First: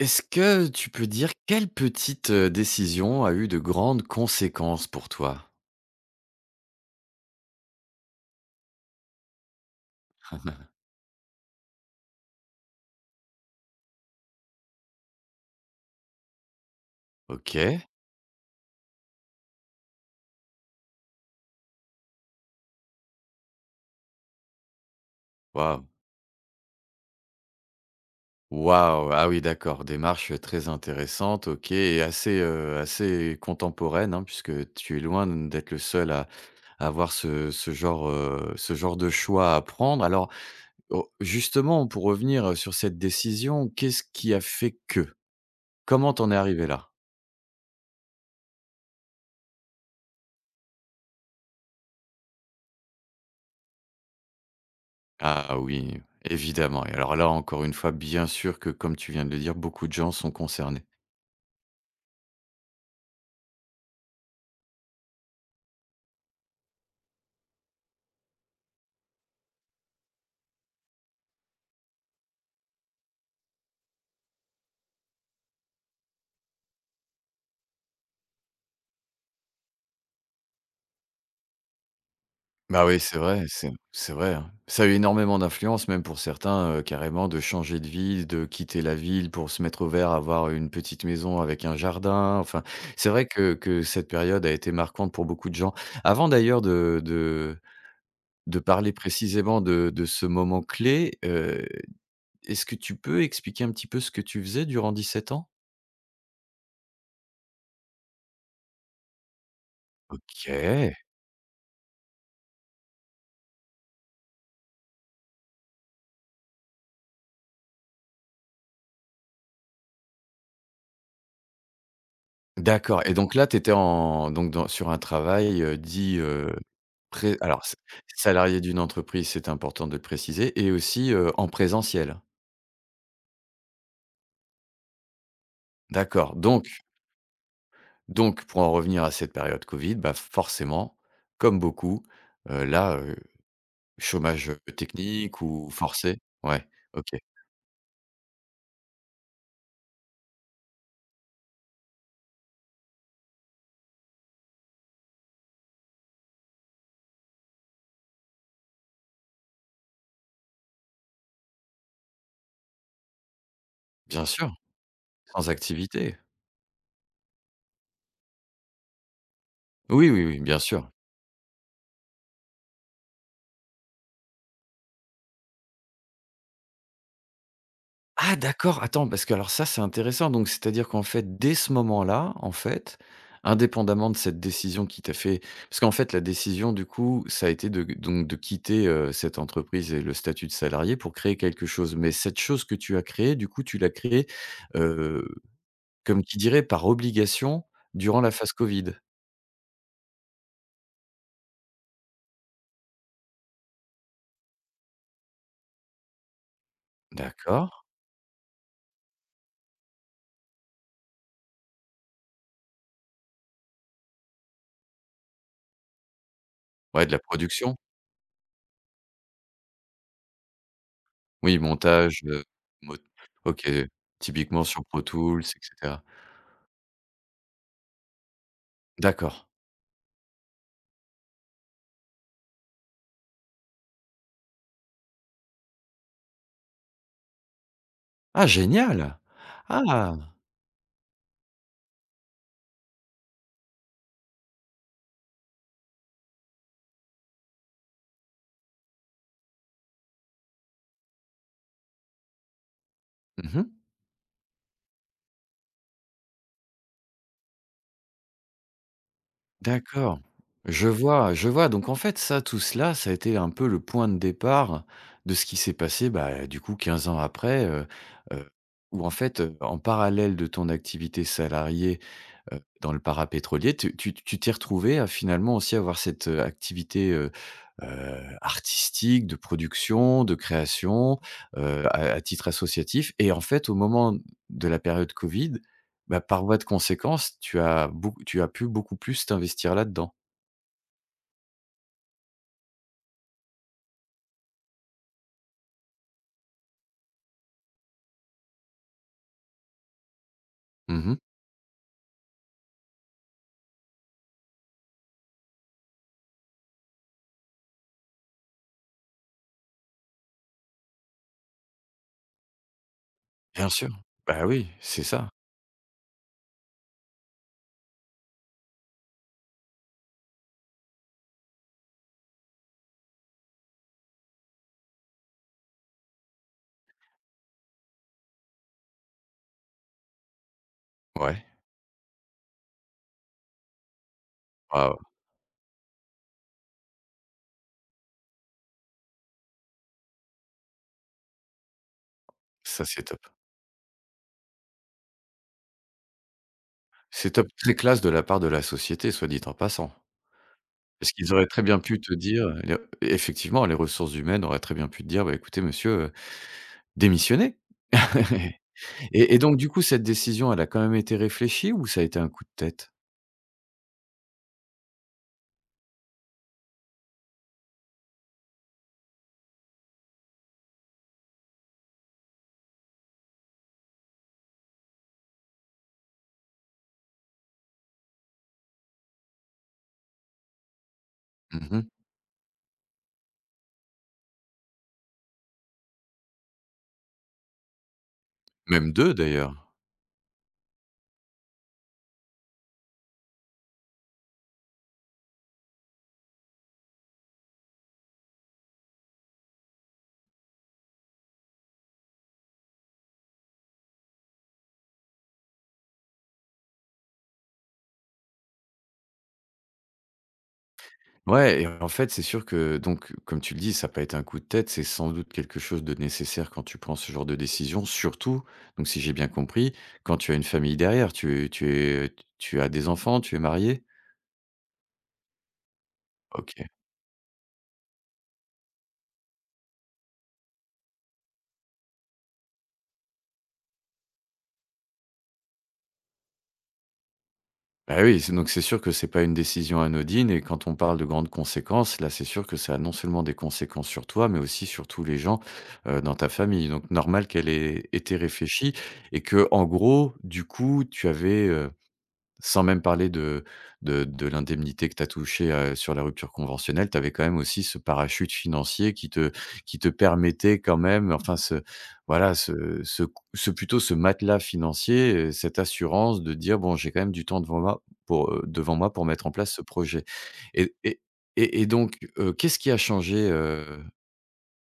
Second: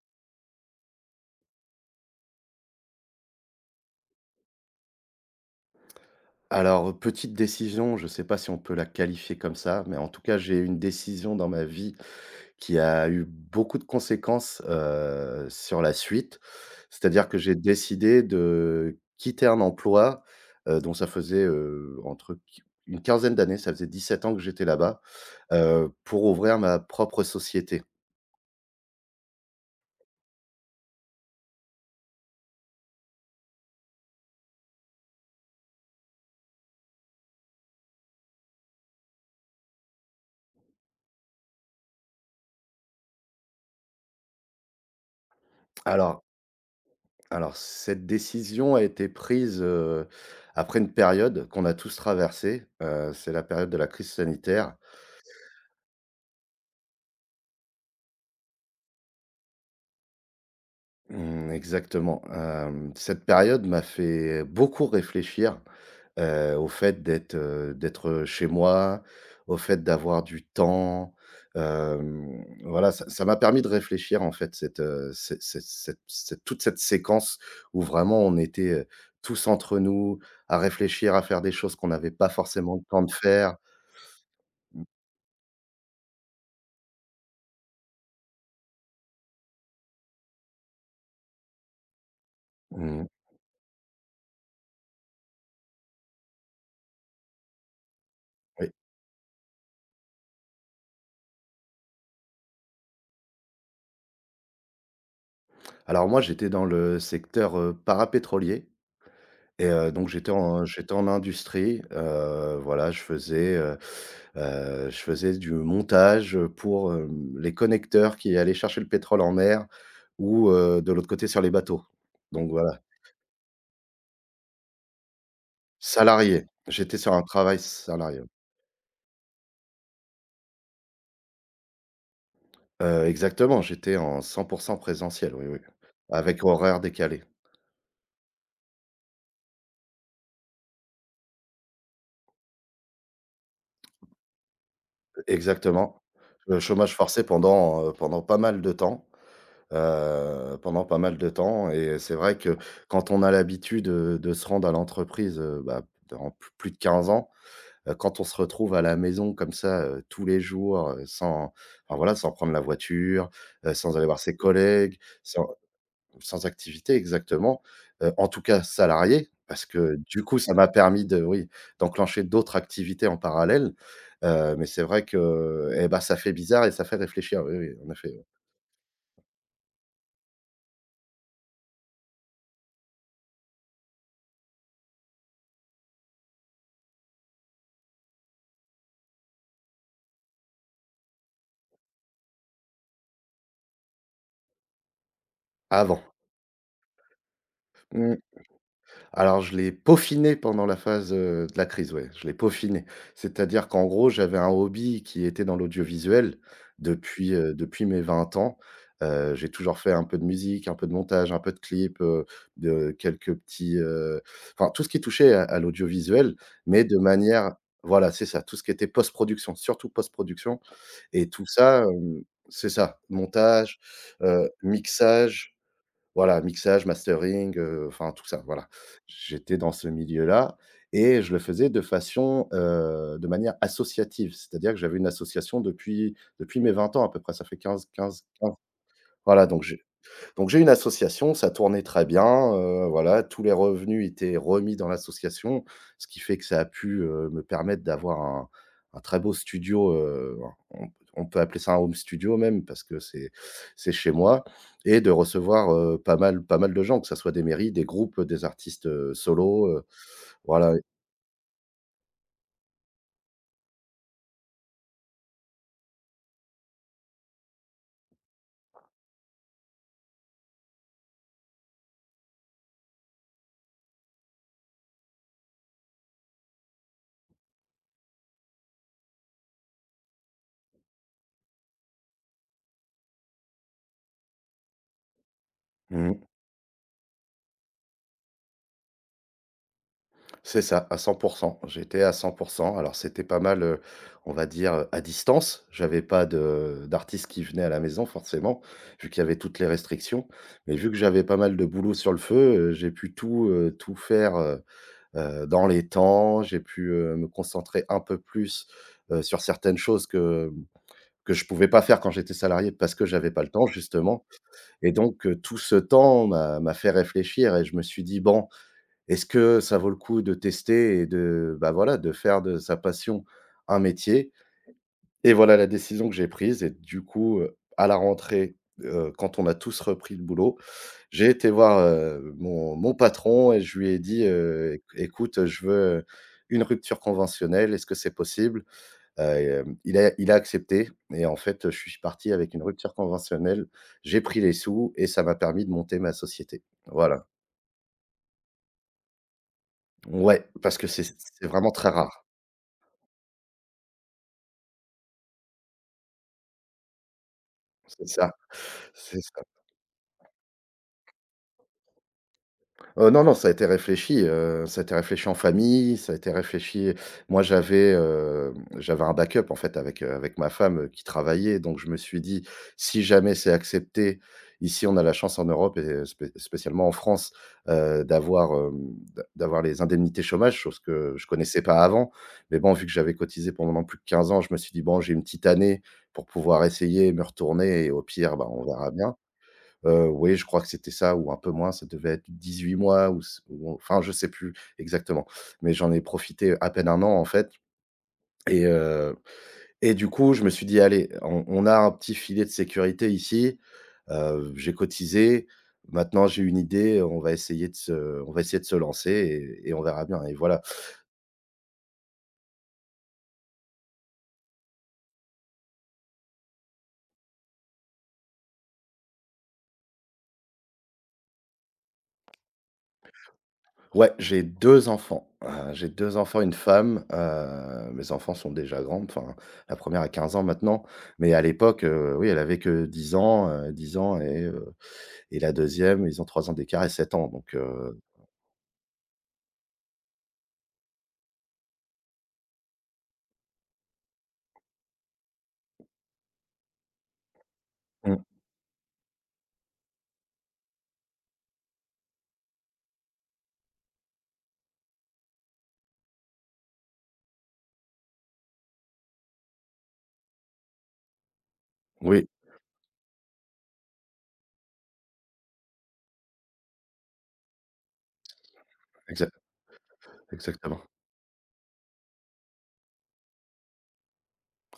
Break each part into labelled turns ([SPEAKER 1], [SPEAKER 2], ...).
[SPEAKER 1] Est-ce que tu peux dire quelle petite, décision a eu de grandes conséquences pour toi?
[SPEAKER 2] Alors, petite décision, je ne sais pas si on peut la qualifier comme ça, mais en tout cas, j'ai eu une décision dans ma vie qui a eu beaucoup de conséquences, sur la suite. C'est-à-dire que j'ai
[SPEAKER 1] OK.
[SPEAKER 2] décidé de quitter un emploi, dont ça faisait, entre q une quinzaine d'années, ça faisait 17 ans que j'étais là-bas,
[SPEAKER 1] Waouh!
[SPEAKER 2] pour ouvrir ma propre société.
[SPEAKER 1] Waouh! Ah oui, d'accord, démarche, très intéressante, OK et assez, assez contemporaine, hein, puisque tu es loin d'être le seul à avoir ce genre, ce genre de choix à prendre. Alors, oh, justement, pour revenir, sur cette décision, qu'est-ce qui a fait que? Comment
[SPEAKER 2] Alors
[SPEAKER 1] t'en es arrivé là?
[SPEAKER 2] alors cette décision a été prise, après une période qu'on a tous traversée, c'est la période de la crise sanitaire.
[SPEAKER 1] Ah oui, évidemment et alors là, encore une fois, bien sûr que comme tu viens de le dire, beaucoup de gens sont concernés.
[SPEAKER 2] Mmh, exactement. Cette période m'a fait beaucoup réfléchir, au fait d'être chez moi, au fait d'avoir du temps. Voilà, ça m'a permis de réfléchir, en fait, cette, cette cette cette cette toute cette séquence où vraiment on était, tous entre nous, à réfléchir, à faire des choses qu'on n'avait pas forcément le
[SPEAKER 1] Bah oui,
[SPEAKER 2] temps de
[SPEAKER 1] c'est vrai,
[SPEAKER 2] faire.
[SPEAKER 1] c'est vrai, hein. Ça
[SPEAKER 2] Mmh,
[SPEAKER 1] a eu énormément d'influence, même pour certains, carrément de changer de ville, de quitter la ville pour se mettre au vert, avoir une petite maison avec un jardin. Enfin,
[SPEAKER 2] mmh,
[SPEAKER 1] c'est vrai que cette période a été marquante pour beaucoup de gens. Avant d'ailleurs de
[SPEAKER 2] oui.
[SPEAKER 1] parler précisément de ce moment clé, est-ce que tu peux expliquer un petit peu ce que tu faisais durant 17 ans?
[SPEAKER 2] Alors moi, j'étais dans le secteur, parapétrolier. Et donc j'étais en j'étais
[SPEAKER 1] OK.
[SPEAKER 2] en industrie, voilà, je faisais du montage, pour, les connecteurs qui allaient chercher le pétrole en mer ou, de l'autre côté sur les bateaux. Donc voilà,
[SPEAKER 1] D'accord et donc là, tu étais en donc dans sur un travail, dit,
[SPEAKER 2] salarié, j'étais sur un
[SPEAKER 1] pré
[SPEAKER 2] travail
[SPEAKER 1] alors s
[SPEAKER 2] salarié.
[SPEAKER 1] salarié d'une entreprise, c'est important de le préciser et aussi, en présentiel?
[SPEAKER 2] Exactement, j'étais en 100% présentiel, oui, oui,
[SPEAKER 1] D'accord,
[SPEAKER 2] avec
[SPEAKER 1] donc
[SPEAKER 2] horaires décalés.
[SPEAKER 1] donc pour en revenir à cette période covid, bah, forcément, comme beaucoup, heu, là, heu, chômage, technique ou
[SPEAKER 2] Exactement,
[SPEAKER 1] forcé? Ouais,
[SPEAKER 2] chômage
[SPEAKER 1] OK.
[SPEAKER 2] forcé pendant, pas mal de temps. Pendant pas mal de temps et c'est vrai que quand on a l'habitude, de se rendre à l'entreprise, bah, durant p plus de 15 ans, quand on se retrouve à la maison comme ça, tous les jours, sans enfin voilà, sans prendre la voiture, sans aller voir
[SPEAKER 1] Bien
[SPEAKER 2] ses
[SPEAKER 1] sûr,
[SPEAKER 2] collègues,
[SPEAKER 1] sans activité.
[SPEAKER 2] sans activité, exactement, en tout cas salarié, parce que
[SPEAKER 1] Oui,
[SPEAKER 2] du
[SPEAKER 1] oui,
[SPEAKER 2] coup,
[SPEAKER 1] oui,
[SPEAKER 2] ça
[SPEAKER 1] bien
[SPEAKER 2] m'a
[SPEAKER 1] sûr.
[SPEAKER 2] permis de oui, d'enclencher d'autres activités en parallèle, mais c'est vrai que et bah, ça fait bizarre et ça fait réfléchir, oui, oui, en effet, ouais.
[SPEAKER 1] Ah d'accord, attends, parce que alors ça, c'est intéressant. Donc c'est-à-dire qu'en fait, dès ce moment-là, en fait, indépendamment de cette décision qui t'a fait parce qu'en fait la décision du coup, ça a été de donc de quitter, cette entreprise et le statut de salarié pour créer quelque chose. Mais cette chose que tu as créée, du coup, tu l'as créée, heu,
[SPEAKER 2] Avant.
[SPEAKER 1] comme qui dirait par obligation
[SPEAKER 2] Mmh.
[SPEAKER 1] durant la phase Covid?
[SPEAKER 2] Alors, je l'ai peaufiné pendant la phase, de la crise, ouais, je l'ai peaufiné. C'est-à-dire qu'en gros, j'avais un hobby qui était dans l'audiovisuel depuis, heu,
[SPEAKER 1] D'accord.
[SPEAKER 2] depuis mes 20 ans. J'ai toujours fait un peu de musique, un peu de montage, un peu de clip, de quelques petits, enfin, tout ce qui touchait à l'audiovisuel, mais de
[SPEAKER 1] Ouais, de la
[SPEAKER 2] manière
[SPEAKER 1] production?
[SPEAKER 2] voilà, c'est ça, tout ce qui était post-production, surtout post-production et tout
[SPEAKER 1] Oui,
[SPEAKER 2] ça,
[SPEAKER 1] montage,
[SPEAKER 2] hem c'est
[SPEAKER 1] mot
[SPEAKER 2] ça,
[SPEAKER 1] OK,
[SPEAKER 2] montage,
[SPEAKER 1] typiquement sur Pro Tools
[SPEAKER 2] mixage
[SPEAKER 1] et cetera.
[SPEAKER 2] voilà, mixage, mastering, enfin tout ça, voilà.
[SPEAKER 1] D'accord.
[SPEAKER 2] J'étais dans ce milieu-là et je le faisais de façon, de manière associative. C'est-à-dire que j'avais une association depuis mes 20 ans à peu près, ça fait
[SPEAKER 1] Ah
[SPEAKER 2] 15,
[SPEAKER 1] génial!
[SPEAKER 2] voilà donc j'ai.
[SPEAKER 1] Ah!
[SPEAKER 2] Donc j'ai une association, ça tournait très bien, voilà, tous les revenus étaient remis dans l'association, ce qui fait que ça a pu, me permettre d'avoir un très beau studio, on on peut appeler ça un home studio même parce que c'est
[SPEAKER 1] Mmh mh.
[SPEAKER 2] c'est chez moi et de recevoir, pas mal de gens, que ça soit des mairies, des groupes, des artistes, solos,
[SPEAKER 1] D'accord.
[SPEAKER 2] voilà.
[SPEAKER 1] Je vois donc en fait ça, tout cela, ça a été un peu le point de départ de ce qui s'est passé, bah, du coup 15 ans après, heu, où en fait, en parallèle de ton activité salariée dans le parapétrolier. Tu t'es retrouvé à finalement aussi avoir cette, activité, artistique, de production, de création, à titre associatif et en fait, au moment de la période covid, bah,
[SPEAKER 2] Mmh.
[SPEAKER 1] par voie de conséquence, tu as pu beaucoup plus t'investir là-dedans.
[SPEAKER 2] C'est ça, à 100%. J'étais à 100%. Alors c'était pas mal, on va dire, à distance. J'avais pas de d'artistes qui venaient à la maison forcément, vu qu'il y avait toutes les restrictions. Mais vu que
[SPEAKER 1] Mmh.
[SPEAKER 2] j'avais pas mal de boulot sur le feu, j'ai pu tout faire, dans les temps. J'ai pu, me concentrer un peu plus, sur certaines choses que je pouvais pas faire quand j'étais salarié parce que j'avais pas le temps
[SPEAKER 1] Bien sûr.
[SPEAKER 2] justement.
[SPEAKER 1] Bah, oui,
[SPEAKER 2] Et
[SPEAKER 1] c'est
[SPEAKER 2] donc,
[SPEAKER 1] ça.
[SPEAKER 2] tout ce temps m'a fait réfléchir et je me suis dit: «Bon, est-ce que ça vaut le coup de tester et bah, voilà, de faire de sa passion un métier? Et voilà la décision que j'ai prise et du coup, à la rentrée, quand on a tous repris le boulot, j'ai
[SPEAKER 1] Ouais.
[SPEAKER 2] été voir, mon patron et je lui ai dit: «Éc
[SPEAKER 1] Waouh,
[SPEAKER 2] écoute, je veux une rupture conventionnelle, est-ce que c'est possible?» heu, il a accepté et en fait, je suis parti avec une
[SPEAKER 1] ça,
[SPEAKER 2] rupture
[SPEAKER 1] c'est top.
[SPEAKER 2] conventionnelle, j'ai pris les sous et ça m'a permis de monter ma société. Voilà.
[SPEAKER 1] C'est top. Très classe de la part de la société, soit dit en passant.
[SPEAKER 2] Ouais, parce que c'est
[SPEAKER 1] Parce qu'ils
[SPEAKER 2] c'est
[SPEAKER 1] auraient très
[SPEAKER 2] vraiment
[SPEAKER 1] bien
[SPEAKER 2] très
[SPEAKER 1] pu te
[SPEAKER 2] rare.
[SPEAKER 1] dire, effectivement, les ressources humaines auraient très bien pu te dire: «Bah, écoutez monsieur, démissionnez».
[SPEAKER 2] C'est ça, c'est
[SPEAKER 1] Et
[SPEAKER 2] ça.
[SPEAKER 1] donc du coup, cette décision, elle a quand même été réfléchie ou ça a été un coup de tête?
[SPEAKER 2] Non, non, ça a été réfléchi, ça a été réfléchi en famille, ça a été réfléchi, moi j'avais un backup en fait avec ma femme, qui travaillait, donc je me suis dit: «Si jamais c'est accepté», ici on a la chance en Europe et spécialement en France, d'avoir, hem, d'a d'avoir les indemnités chômage, chose que je connaissais pas
[SPEAKER 1] Mmh.
[SPEAKER 2] avant. Mais bon, vu que j'avais cotisé pendant plus de 15 ans, je me suis dit: «Bon, j'ai une petite année pour pouvoir essayer, me retourner et au pire, bah, on verra
[SPEAKER 1] Même 2
[SPEAKER 2] bien».
[SPEAKER 1] d'ailleurs.
[SPEAKER 2] Oui, je crois que c'était ça ou un peu moins, ça devait être 18 mois ou, enfin, je sais plus exactement, mais j'en ai profité à peine un an, en fait, et du coup, je me suis dit: «Allez, on a un petit filet de sécurité ici, j'ai cotisé, maintenant j'ai une idée, on va essayer de se on va essayer de se lancer et on verra bien» et voilà.
[SPEAKER 1] Ouais et en fait, c'est sûr que donc comme tu le dis, ça a pas été un coup de tête, c'est sans doute quelque chose de nécessaire quand tu prends ce genre de décision, surtout, donc si j'ai bien compris, quand tu as une famille derrière. Tu as des enfants? Tu es marié.
[SPEAKER 2] Ouais, j'ai 2 enfants, une
[SPEAKER 1] OK.
[SPEAKER 2] femme, mes enfants sont déjà grands, enfin, la première a 15 ans maintenant, mais à l'époque, oui, elle avait que dix ans et la deuxième, ils ont 3 ans d'écart et 7 ans, donc
[SPEAKER 1] Bah, oui, c'est donc c'est sûr que c'est pas une décision anodine et quand on parle de grandes conséquences, là, c'est sûr que ça a non seulement des conséquences sur toi, mais aussi sur tous les gens, dans ta famille. Donc normal qu'elle ait été
[SPEAKER 2] mmh,
[SPEAKER 1] réfléchie et que, en gros, du coup, tu avais, sans même parler de l'indemnité que tu as touchée, sur la rupture conventionnelle, tu avais quand même aussi ce parachute financier qui te permettait quand même, enfin ce
[SPEAKER 2] oui,
[SPEAKER 1] voilà, ce ce plutôt ce matelas financier, cette assurance de dire: «Bon, j'ai quand même du temps devant moi pour mettre en
[SPEAKER 2] exact
[SPEAKER 1] place ce projet» et
[SPEAKER 2] exactement.
[SPEAKER 1] et et donc qu'est-ce qui a changé,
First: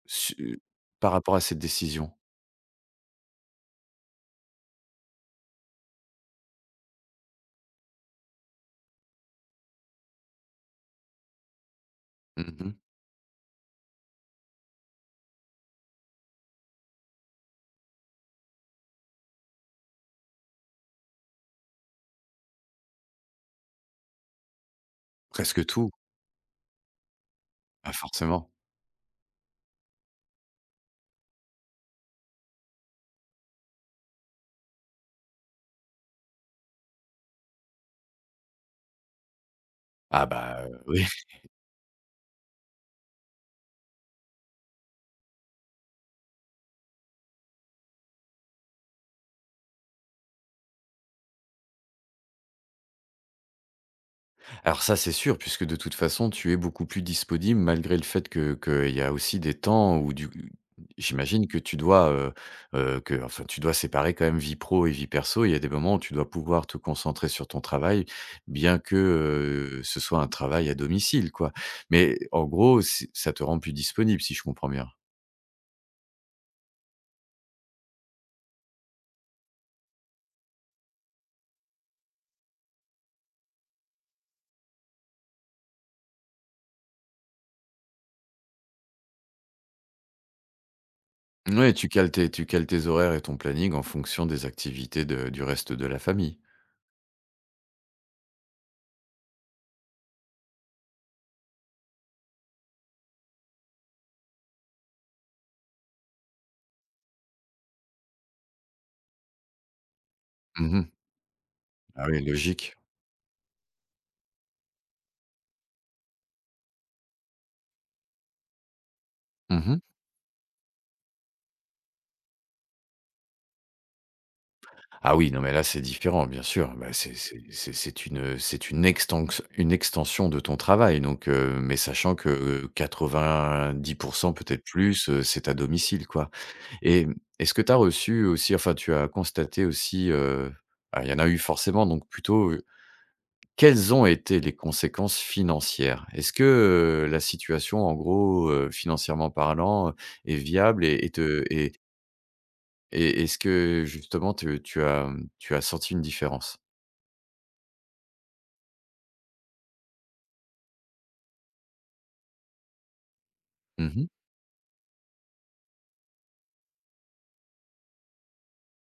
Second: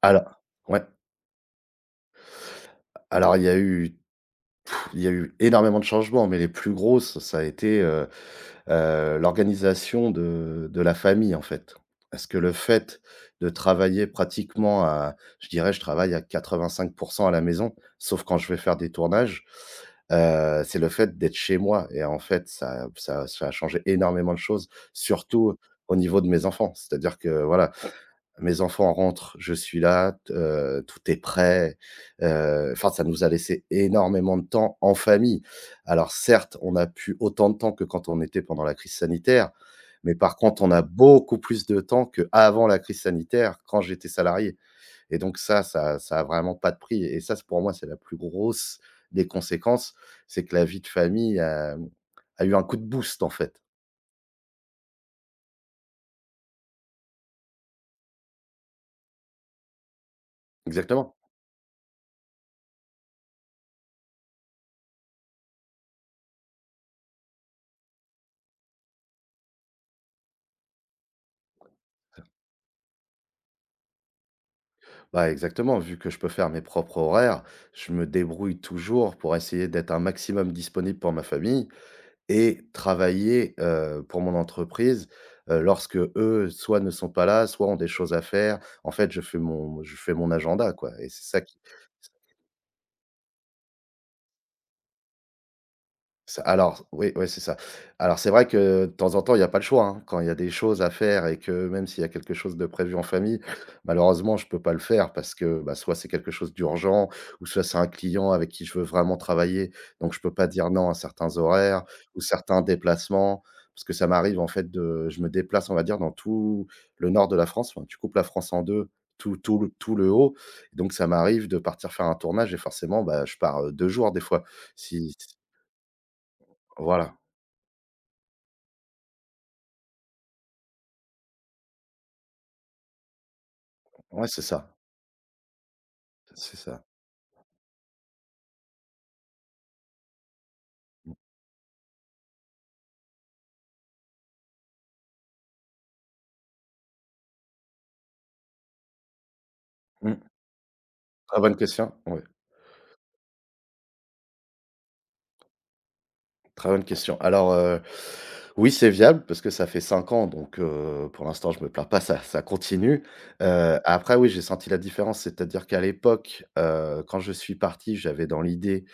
[SPEAKER 2] Alors
[SPEAKER 1] su
[SPEAKER 2] ouais,
[SPEAKER 1] par rapport à cette décision?
[SPEAKER 2] alors il y a eu énormément de changements, mais les plus grosses, ça a été, l'organisation de la famille, en fait. Parce que le
[SPEAKER 1] Mmh.
[SPEAKER 2] fait de travailler pratiquement à, je dirais, je travaille à 85% à la maison, sauf quand je vais faire des tournages, c'est le fait d'être chez moi et en fait, ça a changé énormément de choses, surtout
[SPEAKER 1] Presque tout.
[SPEAKER 2] au niveau de mes enfants. C'est-à-dire que voilà,
[SPEAKER 1] Ah forcément.
[SPEAKER 2] mes enfants rentrent, je suis là, t tout est prêt, enfin, ça nous a laissé énormément de temps en famille. Alors certes, on n'a plus autant de temps que quand on était pendant la crise sanitaire, mais
[SPEAKER 1] Ah
[SPEAKER 2] par contre,
[SPEAKER 1] bah,
[SPEAKER 2] on a
[SPEAKER 1] oui.
[SPEAKER 2] beaucoup plus de temps qu'avant la crise sanitaire, quand j'étais salarié, et donc ça a vraiment pas de prix, et ça, c'est pour moi, c'est la plus grosse des conséquences, c'est que la vie de famille a eu un coup de boost, en fait.
[SPEAKER 1] Alors ça, c'est sûr, puisque de toute façon, tu es beaucoup plus disponible malgré le fait que qu'il y a aussi des temps où du
[SPEAKER 2] Exactement.
[SPEAKER 1] j'imagine que tu dois, que enfin, tu dois séparer quand même vie pro et vie perso. Il y a des moments où tu dois pouvoir te concentrer sur ton travail, bien que, ce soit un travail à domicile, quoi. Mais en gros, c'est ça te rend plus disponible, si je comprends bien?
[SPEAKER 2] Bah, exactement, vu que je peux faire mes propres horaires, je me débrouille toujours pour essayer d'être un maximum disponible pour ma famille et travailler, pour mon entreprise, lorsque eux, soit ne sont pas là, soit ont des choses à faire. En fait, je fais mon agenda, quoi, et c'est ça qui...
[SPEAKER 1] Ouais, tu cales tes horaires et ton planning en fonction des activités de du reste de la
[SPEAKER 2] Ça
[SPEAKER 1] famille.
[SPEAKER 2] alors, oui, ouais, c'est ça. Alors c'est vrai que de temps en temps, il y a pas le choix, hein. Quand il y a des choses à faire et que même s'il y a quelque chose de prévu en famille, malheureusement, je peux pas le faire parce que, bah, soit c'est quelque chose d'urgent, ou soit c'est un client avec qui je veux vraiment travailler, donc je peux pas dire
[SPEAKER 1] Mmh.
[SPEAKER 2] non à certains horaires
[SPEAKER 1] Ah
[SPEAKER 2] ou
[SPEAKER 1] oui,
[SPEAKER 2] certains
[SPEAKER 1] logique.
[SPEAKER 2] déplacements. Parce que ça m'arrive en fait de... je me déplace, on va dire, dans tout le nord de la France, enfin, tu coupes la France en deux, tout tout le
[SPEAKER 1] Mmh.
[SPEAKER 2] tout le haut, donc ça m'arrive de partir faire un tournage et forcément, bah, je pars, 2 jours des fois, si
[SPEAKER 1] Ah oui,
[SPEAKER 2] si,
[SPEAKER 1] non mais là, c'est différent, bien sûr. Bah,
[SPEAKER 2] voilà.
[SPEAKER 1] c'est une extenx une extension de ton travail donc mais sachant que, quatre-vingt-dix pour
[SPEAKER 2] Ouais,
[SPEAKER 1] cent,
[SPEAKER 2] c'est
[SPEAKER 1] peut-être
[SPEAKER 2] ça,
[SPEAKER 1] plus, c'est à domicile, quoi
[SPEAKER 2] c'est ça.
[SPEAKER 1] et mmh, est-ce que tu as reçu aussi enfin, tu as constaté aussi, ah, il y en a eu forcément donc plutôt, quelles ont été les conséquences financières? Est-ce que, la situation en gros, financièrement parlant,
[SPEAKER 2] Mmh.
[SPEAKER 1] est viable
[SPEAKER 2] Très bonne question, oui,
[SPEAKER 1] et est-ce que justement te tu as, mmh, tu as senti une différence?
[SPEAKER 2] très bonne question. Alors, oui, c'est viable parce que ça fait 5 ans, donc pour l'instant, je me plains pas, ça continue.
[SPEAKER 1] Mmh mh.
[SPEAKER 2] Après, oui, j'ai senti la différence, c'est-à-dire qu'à l'époque, quand je suis parti, j'avais dans l'idée,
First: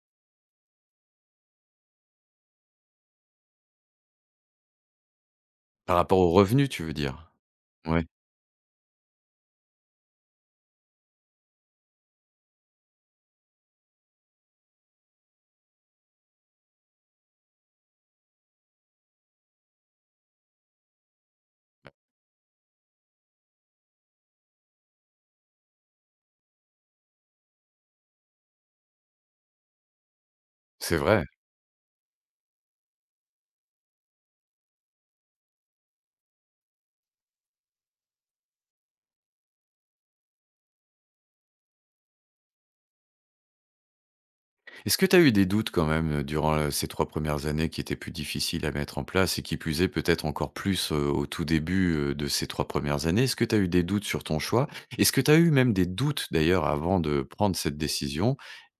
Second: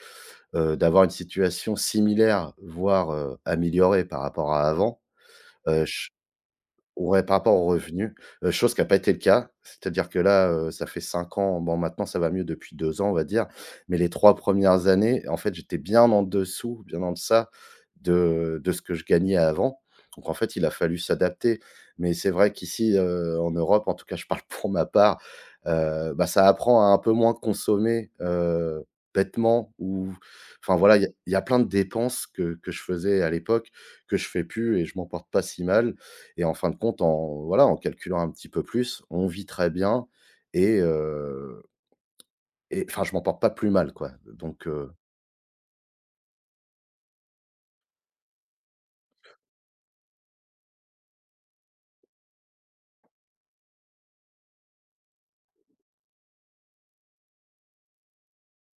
[SPEAKER 2] d'avoir une situation similaire, voire, améliorée par rapport à avant. Heu,
[SPEAKER 1] Par rapport aux revenus, tu veux
[SPEAKER 2] Ouais,
[SPEAKER 1] dire?
[SPEAKER 2] par rapport aux
[SPEAKER 1] Ouais,
[SPEAKER 2] revenus, chose qui n'a pas été le cas. C'est-à-dire que là, ça fait 5 ans, bon, maintenant ça va mieux depuis 2 ans, on va dire, mais les 3 premières années, en fait, j'étais bien en dessous, bien en deçà de ce que je gagnais avant. Donc en fait, il a fallu s'adapter. Mais c'est vrai qu'ici, en Europe, en tout cas je parle pour ma part, ça apprend à un peu moins consommer, bêtement ou enfin voilà,
[SPEAKER 1] c'est
[SPEAKER 2] il y a
[SPEAKER 1] vrai.
[SPEAKER 2] il y a plein de dépenses que je faisais à l'époque, que je fais plus et je m'en porte pas si mal et en fin de compte, en voilà, en calculant un petit peu plus, on vit très bien et et enfin, je m'en porte pas plus mal, quoi.
[SPEAKER 1] Est-ce que tu as eu des doutes quand même, durant, ces 3 premières années qui étaient plus difficiles à mettre en place et qui plus est peut-être encore plus, au tout début, de ces 3 premières années? Est-ce que tu as eu des doutes sur ton choix? Est-ce que tu as eu même des doutes d'ailleurs avant de prendre cette décision?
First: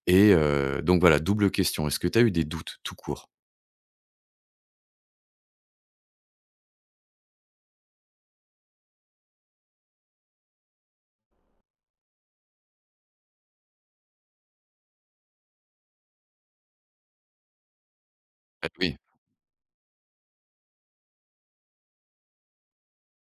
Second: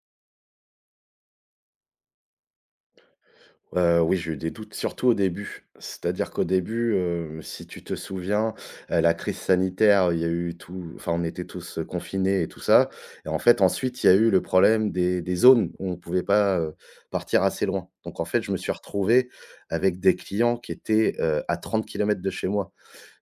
[SPEAKER 1] Et donc voilà, double question, est-ce que tu as eu des doutes tout court?
[SPEAKER 2] Oui, j'ai eu des doutes, surtout au début. C'est-à-dire qu'au début, si tu te souviens, la crise sanitaire, il y a eu tout enfin, on était tous, confinés et tout ça et en fait, ensuite, il y a eu le problème des zones où on ne pouvait pas, partir assez loin. Donc en fait, je me
[SPEAKER 1] Ah
[SPEAKER 2] suis
[SPEAKER 1] oui.
[SPEAKER 2] retrouvé avec des clients qui étaient, à 30 kilomètres de chez moi.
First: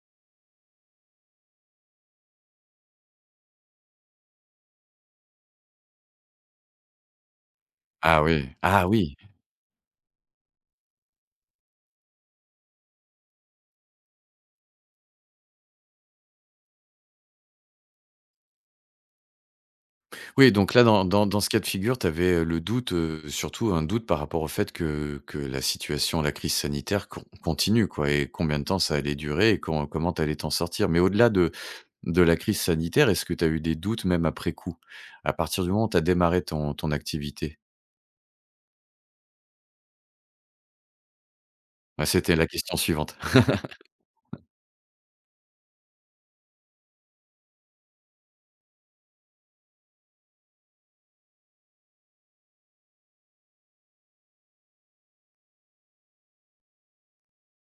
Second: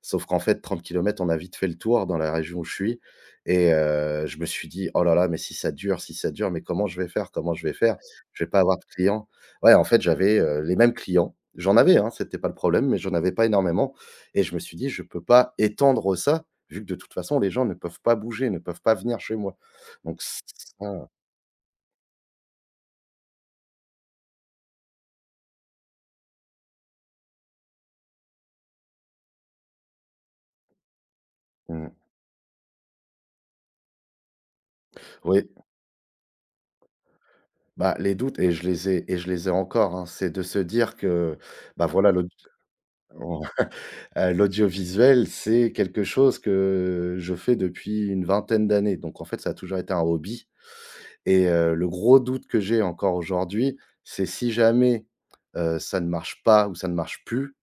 [SPEAKER 2] Sauf qu'en fait, 30 kilomètres, on a vite fait le tour dans la région où je suis et je me suis dit: «Oh là là, mais si ça dure si ça dure, mais comment je vais faire? Comment je vais faire?
[SPEAKER 1] Ah
[SPEAKER 2] Je
[SPEAKER 1] oui.
[SPEAKER 2] vais pas avoir de
[SPEAKER 1] Ah oui!
[SPEAKER 2] clients». Ouais, en fait, j'avais, les mêmes clients. J'en avais, hein, c'était pas le problème, mais j'en avais pas énormément et je me suis dit: «Je peux pas étendre ça, vu que de toute façon, les gens ne peuvent pas bouger, ne peuvent pas venir chez moi». Donc
[SPEAKER 1] Oui, donc là, dans
[SPEAKER 2] ça
[SPEAKER 1] dans dans ce cas de figure, tu avais, le doute, surtout un doute par rapport au fait que la situation, la crise sanitaire continue, quoi et combien de temps ça allait durer et comment tu allais t'en sortir? Mais au-delà
[SPEAKER 2] mmh.
[SPEAKER 1] de la crise sanitaire, est-ce que tu as eu des doutes même après coup? À
[SPEAKER 2] Oui,
[SPEAKER 1] partir du moment où tu as démarré ton activité?
[SPEAKER 2] bah, les doutes et je les ai et je les ai encore, hein. C'est de se dire que, bah,
[SPEAKER 1] Ah,
[SPEAKER 2] voilà le
[SPEAKER 1] c'était la question suivante.
[SPEAKER 2] L'audiovisuel, c'est quelque chose que je fais depuis une vingtaine d'années, donc en fait, ça a toujours été un hobby et le gros doute que j'ai encore aujourd'hui, c'est si jamais, ça ne marche pas ou ça ne marche plus.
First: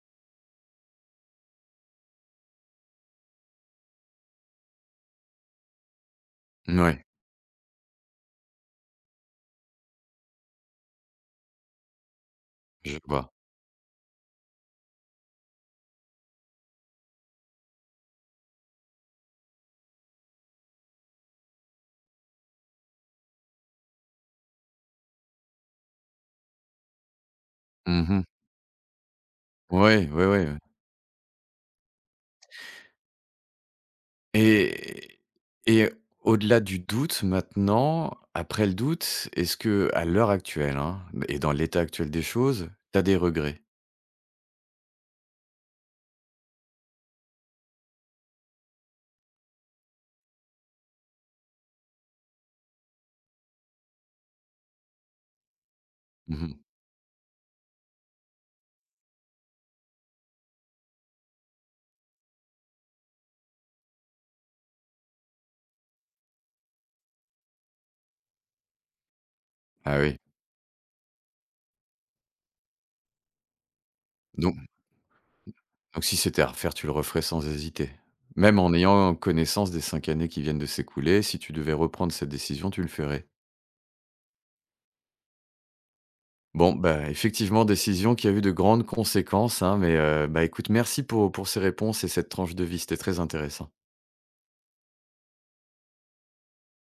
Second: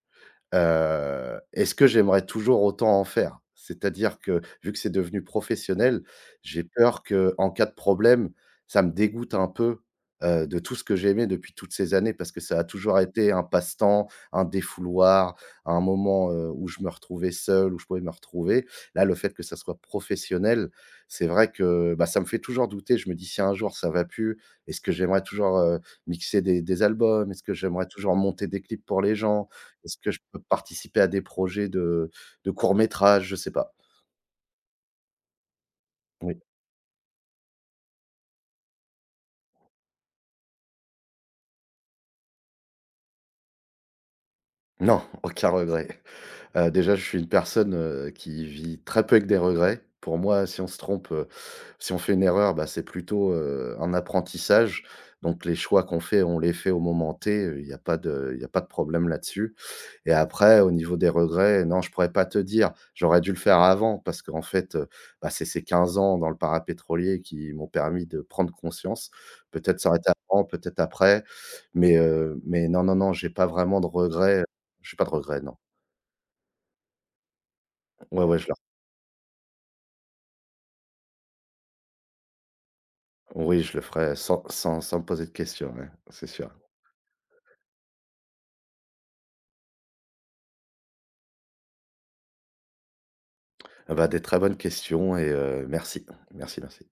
[SPEAKER 2] Est-ce que j'aimerais toujours autant en faire? C'est-à-dire que, vu que c'est devenu professionnel, j'ai
[SPEAKER 1] Mouais,
[SPEAKER 2] peur que en cas de problème, ça me dégoûte un peu, de tout ce que j'aimais depuis toutes ces années parce que ça a
[SPEAKER 1] je
[SPEAKER 2] toujours
[SPEAKER 1] vois.
[SPEAKER 2] été un passe-temps, un défouloir, un moment, où je me retrouvais seul, où je pouvais me retrouver. Là, le fait que ça soit professionnel, c'est vrai que, bah, ça me fait toujours douter. Je me dis: «Si un jour ça va plus, est-ce que j'aimerais toujours, mixer des albums? Est-ce que j'aimerais
[SPEAKER 1] Mmh
[SPEAKER 2] toujours
[SPEAKER 1] mh.
[SPEAKER 2] monter des clips pour les gens?» Est-ce
[SPEAKER 1] Ouais,
[SPEAKER 2] que je
[SPEAKER 1] ouais,
[SPEAKER 2] peux
[SPEAKER 1] ouais.
[SPEAKER 2] participer à des projets de courts métrages? Je sais pas.
[SPEAKER 1] Et et
[SPEAKER 2] Oui.
[SPEAKER 1] au-delà du doute maintenant, après le doute, est-ce que à l'heure actuelle, hein, et dans l'état actuel des choses, tu as des regrets?
[SPEAKER 2] Non, aucun regret. Déjà, je suis une personne, qui vit très peu avec des regrets. Pour moi, si on se trompe, si on fait une erreur, bah, c'est plutôt, un apprentissage. Donc les choix qu'on fait, on les
[SPEAKER 1] Mmh.
[SPEAKER 2] fait au moment T, il n'y a pas de il y a pas de problème là-dessus. Et après, au niveau des regrets, non, je pourrais pas te dire. J'aurais dû le faire avant parce qu'en fait, c'est ces 15 ans dans le parapétrolier qui m'ont permis de prendre conscience. Peut-être ça aurait
[SPEAKER 1] Ah
[SPEAKER 2] été
[SPEAKER 1] oui,
[SPEAKER 2] avant, peut-être après, mais non, non, non, j'ai pas vraiment de regrets.
[SPEAKER 1] donc
[SPEAKER 2] J'ai pas de regrets, non.
[SPEAKER 1] donc si c'était à refaire, tu le referais sans hésiter?
[SPEAKER 2] Ouais, ouais, je le...
[SPEAKER 1] Même en ayant connaissance des 5 années qui viennent de s'écouler, si tu devais reprendre cette décision, tu le ferais?
[SPEAKER 2] Oui, je le ferai sans me poser de questions, ouais, c'est sûr.
[SPEAKER 1] Bon, bah, effectivement, décision qui a eu de grandes conséquences, hein, mais bah, écoute, merci pour ces réponses et cette tranche de vie, c'était très intéressant.
[SPEAKER 2] Ah bah, des très bonnes questions et merci. Merci, merci.